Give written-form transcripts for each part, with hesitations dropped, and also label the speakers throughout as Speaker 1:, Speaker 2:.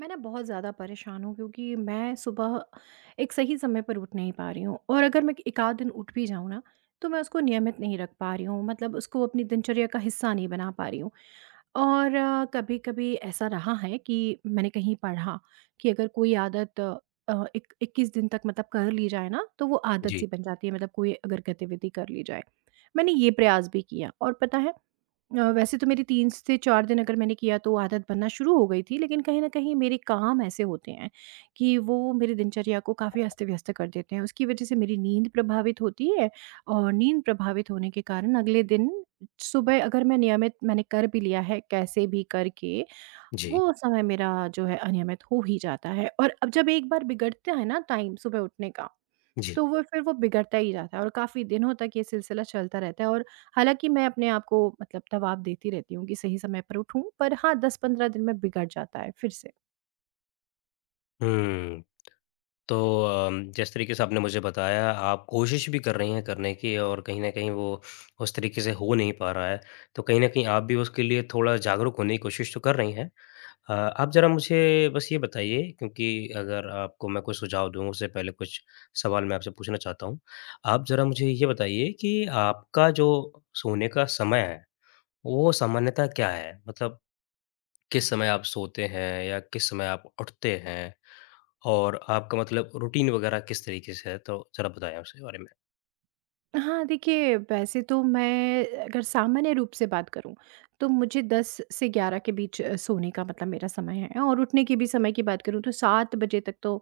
Speaker 1: मैं ना बहुत ज़्यादा परेशान हूँ क्योंकि मैं सुबह एक सही समय पर उठ नहीं पा रही हूँ। और अगर मैं एक आध दिन उठ भी जाऊँ ना, तो मैं उसको नियमित नहीं रख पा रही हूँ, मतलब उसको अपनी दिनचर्या का हिस्सा नहीं बना पा रही हूँ। और कभी कभी ऐसा रहा है कि मैंने कहीं पढ़ा कि अगर कोई आदत एक 21 दिन तक मतलब कर ली जाए ना, तो वो आदत
Speaker 2: जी,
Speaker 1: सी बन जाती है, मतलब कोई अगर गतिविधि कर ली जाए। मैंने ये प्रयास भी किया और पता है, वैसे तो मेरी 3 से 4 दिन अगर मैंने किया तो आदत बनना शुरू हो गई थी, लेकिन कहीं न कहीं मेरे काम ऐसे होते हैं कि वो मेरी दिनचर्या को काफ़ी अस्त-व्यस्त कर देते हैं। उसकी वज़ह से मेरी नींद प्रभावित होती है, और नींद प्रभावित होने के कारण अगले दिन सुबह अगर मैं नियमित मैंने कर भी लिया है कैसे भी करके,
Speaker 2: जी,
Speaker 1: वो समय मेरा जो है अनियमित हो ही जाता है। और अब जब एक बार बिगड़ता है ना टाइम सुबह उठने का,
Speaker 2: जी।
Speaker 1: तो वो फिर वो बिगड़ता ही जाता है, और काफ़ी दिनों तक ये सिलसिला चलता रहता है। और हालाँकि मैं अपने आप को मतलब दबाव देती रहती हूँ कि सही समय पर उठूँ, पर हाँ, 10-15 दिन में बिगड़ जाता है फिर से।
Speaker 2: हुँ, तो जिस तरीके से आपने मुझे बताया आप कोशिश भी कर रही हैं करने की और कहीं न कहीं वो उस तरीके से हो नहीं पा रहा है, तो कहीं न कहीं आप भी उसके लिए थोड़ा जागरूक होने की कोशिश तो कर रही हैं। आप ज़रा मुझे बस ये बताइए क्योंकि अगर आपको मैं कोई सुझाव दूँ उससे पहले कुछ सवाल मैं आपसे पूछना चाहता हूँ। आप ज़रा मुझे ये बताइए कि आपका जो सोने का समय है, वो सामान्यतः क्या है? मतलब किस समय आप सोते हैं या किस समय आप उठते हैं? और आपका मतलब रूटीन वगैरह किस तरीके से है? तो ज़रा बताएँ आप उसके बारे में?
Speaker 1: हाँ, देखिए वैसे तो मैं अगर सामान्य रूप से बात करूँ, तो मुझे 10 से 11 के बीच सोने का मतलब मेरा समय है। और उठने की भी समय की बात करूँ तो 7 बजे तक तो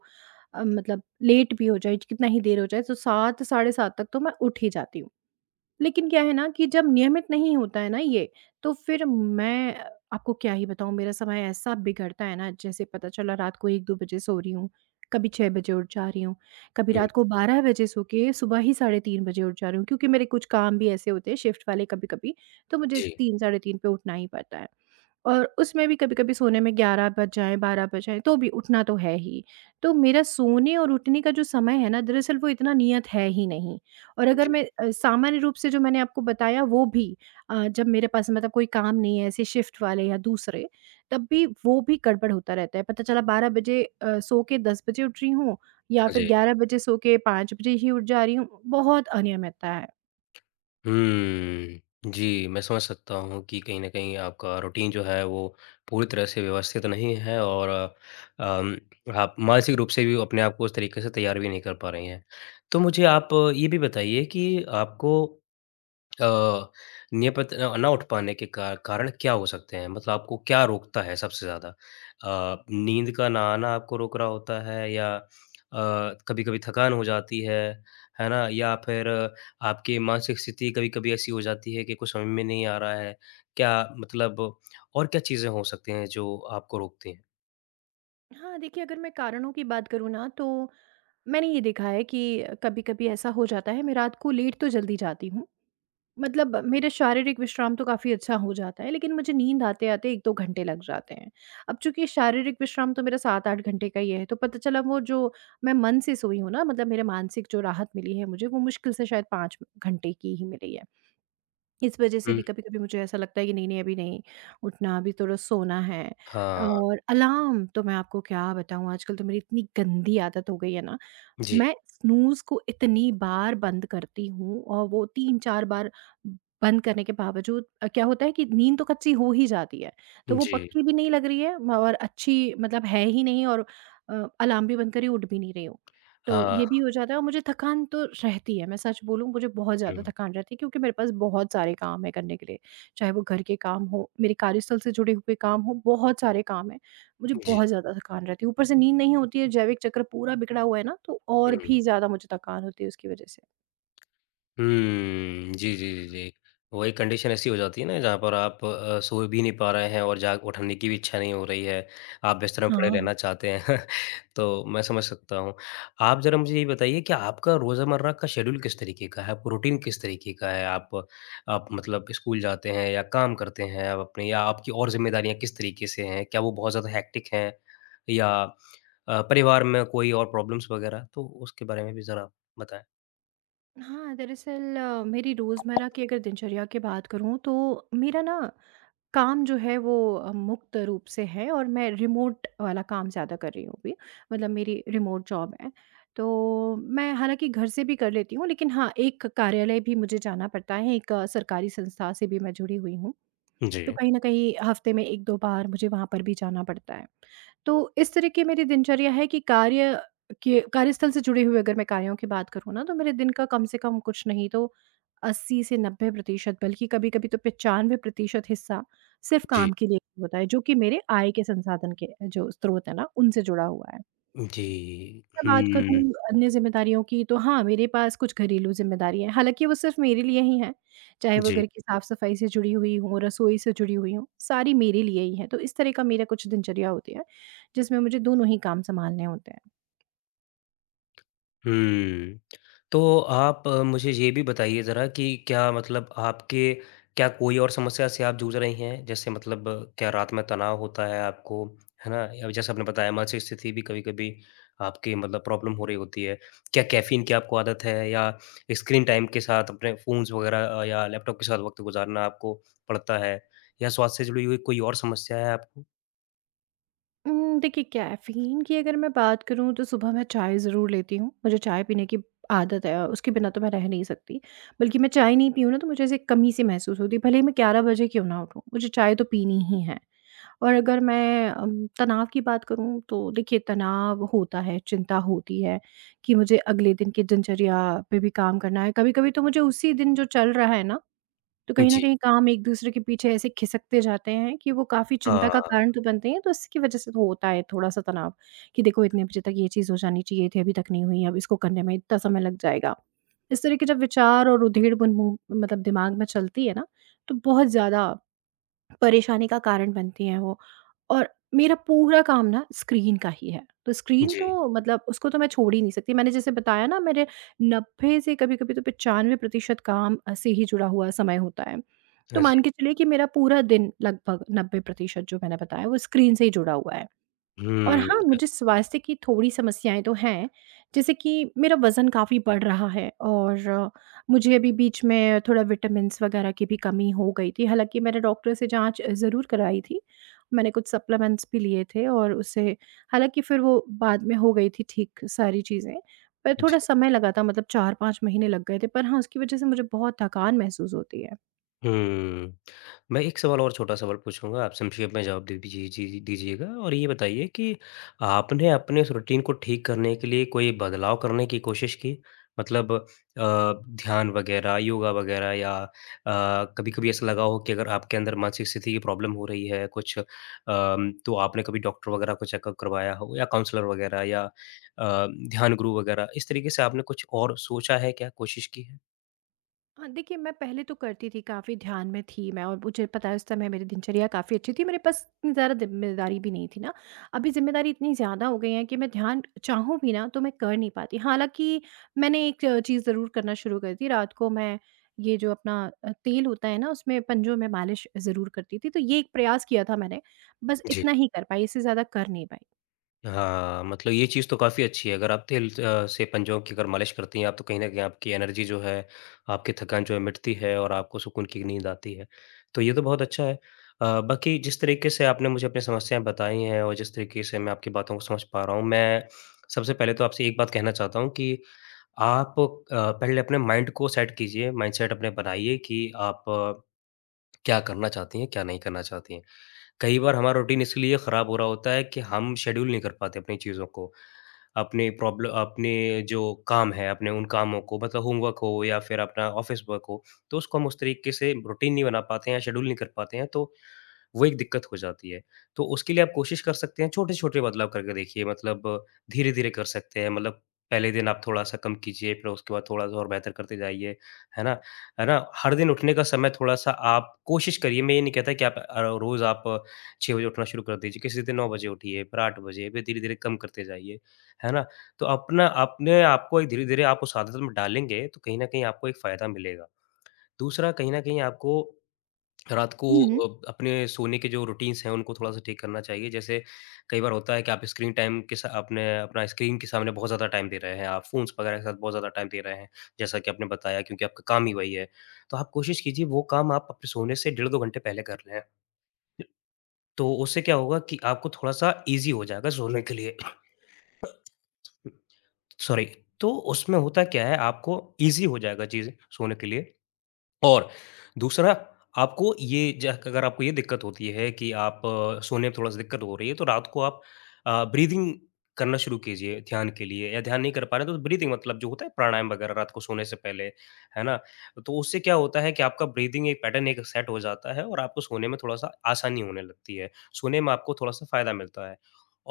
Speaker 1: मतलब लेट भी हो जाए, कितना ही देर हो जाए तो 7 साढ़े 7 तक तो मैं उठ ही जाती हूँ। लेकिन क्या है ना कि जब नियमित नहीं होता है ना ये, तो फिर मैं आपको क्या ही बताऊँ, मेरा समय ऐसा बिगड़ता है ना, जैसे पता चला रात को 1-2 बजे सो रही हूँ, कभी 6 बजे उठ जा रही हूँ, कभी
Speaker 2: हुँ, जी,
Speaker 1: रात को 12 बजे सो के सुबह ही साढ़े 3 बजे उठ जा रही हूँ, क्योंकि मेरे कुछ काम भी ऐसे होते हैं शिफ्ट वाले कभी-कभी, तो मुझे
Speaker 2: जी।
Speaker 1: 3 साढ़े 3 पे उठना ही पड़ता है। और उसमें भी कभी-कभी सोने में 11 बज जाएँ, 12 बज जाएँ, तो भी उठना तो है ही। तो मेरा सोने और उठने का जो समय है ना, दरअसल वो इतना नियत है ही नहीं। और अगर
Speaker 2: जी।
Speaker 1: मैं सामान्य रूप से जो मैंने आपको बताया वो भी, जब मेरे पास मतलब कोई काम नहीं है, ऐसे शिफ्ट वाले या दूसरे, तब भी वो भी गड़बड़ होता रहता है। पता चला 12 बजे सो के 10 बजे उठ रही हूँ, या
Speaker 2: हाँ
Speaker 1: फिर
Speaker 2: जी।
Speaker 1: 11 बजे सो के 5 बजे ही उठ जा रही हूँ, बहुत अनियमितता है।
Speaker 2: हुँ, जी, मैं समझ सकता हूँ कि कहीं न कहीं आपका रूटीन जो है वो पूरी तरह से व्यवस्थित नहीं है और आप मानसिक रूप से भी अपने आप को उस तरीके से तैयार भी नहीं कर पा रही हैं। तो मुझे आप ये भी बताइए कि आपको अ, नियमित ना उठ पाने के का कारण क्या हो सकते हैं? मतलब आपको क्या रोकता है सबसे ज़्यादा? नींद का ना आना आपको रोक रहा होता है या अ, कभी-कभी थकान हो जाती है ना? या फिर आपकी मानसिक स्थिति कभी-कभी ऐसी हो जाती है कि कुछ समझ में नहीं आ रहा है। क्या मतलब और क्या चीज़ें हो सकती हैं जो आपको रोकती हैं?
Speaker 1: हाँ, देखिए अगर मैं कारणों की बात करूँ ना, तो मैंने ये देखा है कि कभी-कभी ऐसा हो जाता है, मैं रात को लेट तो जल्दी जाती हूँ। मतलब मेरा शारीरिक विश्राम तो काफ़ी अच्छा हो जाता है, लेकिन मुझे नींद आते-आते 1-2 घंटे लग जाते हैं। अब चूँकि शारीरिक विश्राम तो मेरा 7-8 घंटे का ही है, तो पता चला वो जो मैं मन से सोई हूँ ना, मतलब मेरे मानसिक जो राहत मिली है मुझे, वो मुश्किल से शायद 5 घंटे की ही मिली है। इस वजह से
Speaker 2: हुँ।
Speaker 1: भी कभी-कभी मुझे ऐसा लगता है कि नहीं-नहीं, अभी नहीं उठना, अभी थोड़ा सोना है।
Speaker 2: हाँ,
Speaker 1: और अलार्म तो मैं आपको क्या बताऊँ, आजकल तो मेरी इतनी गंदी आदत हो गई है ना,
Speaker 2: जी,
Speaker 1: मैं स्नूज़ को इतनी बार बंद करती हूँ और वो 3-4 बार बंद करने के बावजूद क्या होता है कि नींद तो कच्ची हो ही जाती है। तो वो
Speaker 2: जी।
Speaker 1: पक्की भी नहीं लग रही है और अच्छी मतलब है ही नहीं, और अलार्म भी बंद करी उठ भी नहीं रही हूँ। तो
Speaker 2: हाँ,
Speaker 1: ये भी हो जाता है, और मुझे थकान तो रहती है। मैं सच बोलूँ, मुझे बहुत ज़्यादा
Speaker 2: हुँ,
Speaker 1: थकान रहती है क्योंकि मेरे पास बहुत सारे काम हैं करने के लिए। चाहे वो घर के काम हों, मेरे कार्यस्थल से जुड़े हुए काम हों, बहुत सारे काम हैं। मुझे
Speaker 2: जी,
Speaker 1: बहुत ज़्यादा थकान रहती है। ऊपर से नींद नहीं होती है, जैविक चक्र पूरा बिगड़ा हुआ है ना, तो और
Speaker 2: हुँ।
Speaker 1: भी ज़्यादा मुझे थकान होती है उसकी वजह से।
Speaker 2: हुँ। जी, जी, जी, जी। वही कंडीशन ऐसी हो जाती है ना जहाँ पर आप सो भी नहीं पा रहे हैं और जाग उठने की भी इच्छा नहीं हो रही है। आप बिस्तर में पड़े
Speaker 1: हाँ।
Speaker 2: रहना चाहते हैं। तो मैं समझ सकता हूँ। आप ज़रा मुझे ये बताइए कि आपका रोज़मर्रा का शेड्यूल किस तरीके का है? आपका रूटीन किस तरीके का है? आप मतलब स्कूल जाते हैं या काम करते हैं आप अपने या आपकी और ज़िम्मेदारियाँ किस तरीके से हैं? क्या वो बहुत ज़्यादा हेक्टिक हैं? या परिवार में कोई और प्रॉब्लम्स वग़ैरह? तो उसके बारे में भी ज़रा बताएँ।
Speaker 1: हाँ, दरअसल मेरी रोज़मर्रा की अगर दिनचर्या की बात करूँ, तो मेरा ना काम जो है वो मुक्त रूप से है, और मैं रिमोट वाला काम ज़्यादा कर रही हूँ अभी। मतलब मेरी रिमोट जॉब है। तो मैं हालाँकि घर से भी कर लेती हूँ, लेकिन हाँ, एक कार्यालय भी मुझे जाना पड़ता है, एक सरकारी संस्था से भी मैं जुड़ी हुई हूँ। तो
Speaker 2: जी।
Speaker 1: कहीं न कहीं हफ्ते में 1-2 बार मुझे वहाँ पर भी जाना पड़ता है। तो इस तरह की मेरी दिनचर्या है कि कार्यस्थल से जुड़े हुए अगर मैं कार्यों की बात करूँ ना, तो मेरे दिन का कम से कम कुछ नहीं तो 80 से 90% बल्कि कभी-कभी तो 95% हिस्सा सिर्फ
Speaker 2: जी।
Speaker 1: काम के लिए होता है, जो कि मेरे आय के संसाधन के जो स्रोत है ना, उनसे जुड़ा हुआ है।
Speaker 2: जी।
Speaker 1: मैं बात करूँ
Speaker 2: हुँ।
Speaker 1: अन्य ज़िम्मेदारियों की तो हाँ, मेरे पास कुछ घरेलू ज़िम्मेदारियाँ हैं, हालाँकि वो सिर्फ़ मेरे लिए ही हैं, चाहे वो
Speaker 2: जी।
Speaker 1: घर की साफ़-सफ़ाई से जुड़ी हुई हों, रसोई से जुड़ी हुई हों, सारी मेरे लिए ही हैं। तो इस तरह का मेरा कुछ दिनचर्या होती है, जिसमें मुझे दोनों ही काम सँभालने होते हैं।
Speaker 2: हुँ। तो आप मुझे ये भी बताइए ज़रा कि क्या मतलब आपके क्या कोई और समस्या से आप जूझ रही हैं? जैसे मतलब क्या रात में तनाव होता है आपको, है ना? या जैसे आपने बताया मानसिक स्थिति भी कभी-कभी आपकी मतलब प्रॉब्लम हो रही होती है। क्या कैफ़ीन की आपको आदत है या स्क्रीन टाइम के साथ अपने फ़ोन्स वग़ैरह या लैपटॉप के साथ वक़्त गुज़ारना आपको पड़ता है? या स्वास्थ्य से जुड़ी हुई कोई और समस्या है आपको?
Speaker 1: देखिए कैफ़ीन की अगर मैं बात करूँ तो सुबह मैं चाय ज़रूर लेती हूँ। मुझे चाय पीने की आदत है, उसके बिना तो मैं रह नहीं सकती। बल्कि मैं चाय नहीं पीऊँ ना तो मुझे ऐसे कमी-सी महसूस होती है, भले ही मैं 11 बजे क्यों ना उठूँ, मुझे चाय तो पीनी ही है। और अगर मैं तनाव की बात करूँ तो देखिए तनाव होता है, चिंता होती है कि मुझे अगले दिन की दिनचर्या पे भी काम करना है। कभी-कभी तो मुझे उसी दिन जो चल रहा है ना, तो कहीं न
Speaker 2: जी।
Speaker 1: कहीं काम एक-दूसरे के पीछे ऐसे खिसकते जाते हैं कि वो काफ़ी चिंता का कारण
Speaker 2: हाँ।
Speaker 1: तो बनते हैं, तो इसकी वज़ह से तो होता है थोड़ा-सा तनाव कि देखो इतने बजे तक ये चीज़ हो जानी चाहिए थी, अभी तक नहीं हुई, अब इसको करने में इतना समय लग जाएगा। इस तरह के जब विचार और उधेड़-बुन मुँह मतलब दिमाग में चलती है ना, तो बहुत ज़्यादा परेशानी का कारण बनती हैं वो। और मेरा पूरा काम ना स्क्रीन का ही है। तो स्क्रीन
Speaker 2: जी।
Speaker 1: तो मतलब उसको तो मैं छोड़ ही नहीं सकती। मैंने जैसे बताया ना, मेरे 90 से कभी-कभी तो 95% काम से ही जुड़ा हुआ समय होता है। तो
Speaker 2: हाँ
Speaker 1: मान
Speaker 2: जी।
Speaker 1: के चलिए कि मेरा पूरा दिन लगभग 90% जो मैंने बताया वो स्क्रीन से ही जुड़ा हुआ है। और
Speaker 2: हुँ,
Speaker 1: हाँ, मुझे स्वास्थ्य की थोड़ी समस्याएँ तो हैं, जैसे कि मेरा वज़न काफ़ी बढ़ रहा है, और मुझे अभी बीच में थोड़ा विटामिन्स वगैरह की भी कमी हो गई थी। हालाँकि मैंने डॉक्टर से जाँच ज़रूर कराई थी, मैंने कुछ सप्लीमेंट्स भी लिए थे, और उससे हालाँकि फिर वो बाद में हो गई थी ठीक सारी चीज़ें, पर थोड़ा समय लगा था, मतलब 4-5 महीने लग गए थे। पर हाँ, उसकी वज़ह से मुझे बहुत थकान महसूस होती है।
Speaker 2: हुँ। मैं एक सवाल और छोटा सवाल पूछूँगा, आप संक्षेप में जवाब दे दीजिए जी दीजिएगा और ये बताइए कि आपने अपने उस रूटीन को ठीक करने के लिए कोई बदलाव करने की कोशिश की? मतलब ध्यान वग़ैरह, योगा वग़ैरह या कभी-कभी ऐसा लगा हो कि अगर आपके अंदर मानसिक स्थिति की प्रॉब्लम हो रही है कुछ तो आपने कभी डॉक्टर वग़ैरह को चेकअप करवाया हो या काउंसलर वग़ैरह या ध्यान गुरु वग़ैरह, इस तरीके से आपने कुछ और सोचा है क्या, कोशिश की है?
Speaker 1: हाँ, देखिए मैं पहले तो करती थी, काफ़ी ध्यान में थी मैं और मुझे पता है उस समय मेरी दिनचर्या काफ़ी अच्छी थी, मेरे पास इतनी ज़्यादा ज़िम्मेदारी भी नहीं थी ना। अभी ज़िम्मेदारी इतनी ज़्यादा हो गई है कि मैं ध्यान चाहूँ भी ना तो मैं कर नहीं पाती। हालाँकि मैंने एक चीज़ ज़रूर करना शुरू कर दी, रात को मैं ये जो अपना तेल होता है ना उसमें पंजों में मालिश ज़रूर करती थी, तो ये एक प्रयास किया था मैंने, बस
Speaker 2: जी।
Speaker 1: इतना ही कर पाई, इससे ज़्यादा कर नहीं पाई।
Speaker 2: हाँ, मतलब ये चीज़ तो काफ़ी अच्छी है। अगर आप तेल से पंजों की अगर मालिश करती हैं आप तो कहीं न कहीं आपकी एनर्जी जो है, आपकी थकान जो है मिटती है और आपको सुकून की नींद आती है। तो ये तो बहुत अच्छा है। बाकी जिस तरीके से आपने मुझे अपनी समस्याएँ बताई हैं और जिस तरीके से मैं आपकी बातों को समझ पा रहा हूँ, मैं सबसे पहले तो आपसे एक बात कहना चाहता हूँ कि आप पहले अपने माइंड को सेट कीजिए, माइंडसेट अपने बनाइए कि आप क्या करना चाहती हैं, क्या नहीं करना चाहती हैं। कई बार हमारा रूटीन इसलिए ख़राब हो रहा होता है कि हम शेड्यूल नहीं कर पाते अपनी चीज़ों को, अपनी प्रॉब्लम अपने जो काम है, अपने उन कामों को मतलब होमवर्क हो या फिर अपना ऑफ़िस वर्क हो, तो उसको हम उस तरीके से रूटीन नहीं बना पाते हैं या शेड्यूल नहीं कर पाते हैं तो वो एक दिक्कत हो जाती है। तो उसके लिए आप कोशिश कर सकते हैं छोटे-छोटे बदलाव करके देखिए मतलब धीरे-धीरे कर सकते हैं। मतलब पहले दिन आप थोड़ा-सा कम कीजिए, फिर उसके बाद थोड़ा-सा और बेहतर करते जाइए, है ना? है ना? हर दिन उठने का समय थोड़ा-सा आप कोशिश करिए, मैं ये नहीं कहता कि आप रोज़ आप 6 बजे उठना शुरू कर दीजिए, किसी दिन 9 बजे उठिए, फिर 8 बजे, फिर धीरे-धीरे कम करते जाइए, है ना? तो अपना अपने आपको एक धीरे-धीरे आप उस आदत में डालेंगे, तो कहीं न कहीं आपको एक फ़ायदा मिलेगा। दूसरा, कहीं न कहीं आपको रात को
Speaker 1: हुँ, हुँ।
Speaker 2: अपने सोने के जो रूटीन्स हैं, उनको थोड़ा-सा ठीक करना चाहिए। जैसे कई बार होता है कि आप स्क्रीन टाइम के सा आपने अपना स्क्रीन के सामने बहुत ज़्यादा टाइम दे रहे हैं, आप फ़ोन्स वगैरह के साथ बहुत ज़्यादा टाइम दे रहे हैं, जैसा कि आपने बताया क्योंकि आपका काम ही वही है। तो आप कोशिश कीजिए वो काम आप अपने सोने से डेढ़ 2 घंटे पहले कर लें। तो उससे क्या होगा कि आपको थोड़ा-सा ईज़ी हो जाएगा सोने के लिए। सॉरी। तो उसमें होता क्या है आपको ईज़ी हो जाएगा चीज़ें सोने के लिए। और दूसरा आपको ये ज अगर आपको ये दिक्कत होती है कि आप सोने में थोड़ा-सा दिक्कत हो रही है, तो रात को आप ब्रीथिंग करना शुरू कीजिए ध्यान के लिए या ध्यान नहीं कर पा रहे हैं, तो ब्रीथिंग मतलब जो होता है प्राणायाम वगैरह रात को सोने से पहले, है ना? तो उससे क्या होता है कि आपका ब्रीथिंग एक पैटर्न एक सेट हो जाता है और आपको सोने में थोड़ा-सा आसानी होने लगती है। सोने में आपको थोड़ा-सा फ़ायदा मिलता है।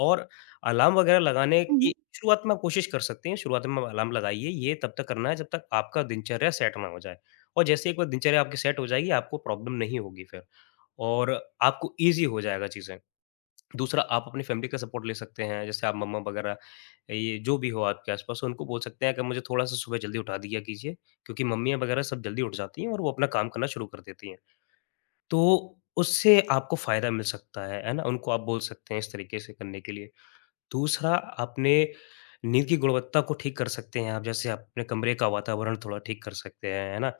Speaker 2: और अलार्म वगैरह लगाने
Speaker 1: हुँ, हुँ।
Speaker 2: की शुरुआत में आप कोशिश कर सकते हैं, शुरुआत में अलार्म लगाइए, ये तब तक करना है जब तक आपका दिनचर्या सेट ना हो जाए। और जैसे एक बार दिनचर्या आपकी सेट हो जाएगी, आपको प्रॉब्लम नहीं होगी फिर और आपको ईज़ी हो जाएगा चीज़ें। दूसरा आप अपनी फ़ैमिली का सपोर्ट ले सकते हैं, जैसे आप मम्मा वगैरह ये जो भी हो आपके आस-पास उनको बोल सकते हैं कि मुझे थोड़ा-सा सुबह जल्दी उठा दिया कीजिए, क्योंकि मम्मियाँ वगैरह सब जल्दी उठ जाती हैं और वो अपना काम करना शुरू कर देती हैं। तो उससे आपको फ़ायदा मिल सकता है ना? उनको आप बोल सकते हैं इस तरीके से करने के लिए। दूसरा अपने नींद की गुणवत्ता को ठीक कर सकते हैं आप, जैसे अपने कमरे का वातावरण थोड़ा ठीक कर सकते हैं, है ना?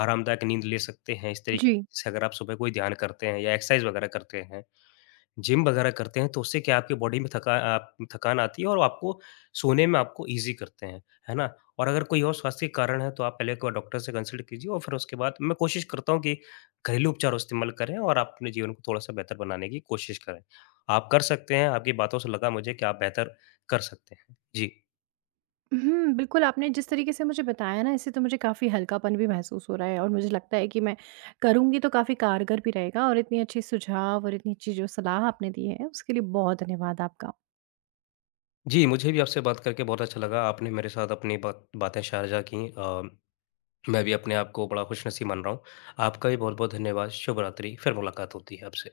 Speaker 2: आरामदायक नींद ले सकते हैं, इस तरीके
Speaker 1: जी।
Speaker 2: से अगर आप सुबह कोई ध्यान करते हैं या एक्सरसाइज़ वगैरह करते हैं। जिम वगैरह करते हैं तो उससे क्या है आपकी बॉडी में थका आप थकान आती है और आपको सोने में आपको ईज़ी करते हैं, है ना? और अगर कोई और स्वास्थ्य के कारण है तो आप पहले एक बार डॉक्टर से कंसल्ट कीजिए और फिर उसके बाद मैं कोशिश करता हूँ कि घरेलू उपचार इस्तेमाल करें और आप अपने जीवन को थोड़ा-सा बेहतर बनाने की कोशिश करें। आप कर सकते हैं, आपकी बातों से लगा मुझे कि आप बेहतर कर सकते हैं। जी।
Speaker 1: हुँ, बिल्कुल, आपने जिस तरीके से मुझे बताया ना, इससे तो मुझे काफ़ी हल्कापन भी महसूस हो रहा है, और मुझे लगता है कि मैं करूँगी तो काफ़ी कारगर भी रहेगा, और इतनी अच्छी सुझाव और इतनी अच्छी जो सलाह आपने दी है, उसके लिए बहुत धन्यवाद आपका।
Speaker 2: जी, मुझे भी आपसे बात करके बहुत अच्छा लगा। आपने मेरे साथ अपनी बातें साझा की मैं भी अपने आप को बड़ा खुशनसीब मान रहा हूँ। आपका भी बहुत-बहुत धन्यवाद। शुभ रात्रि, फिर मुलाकात होती है आपसे।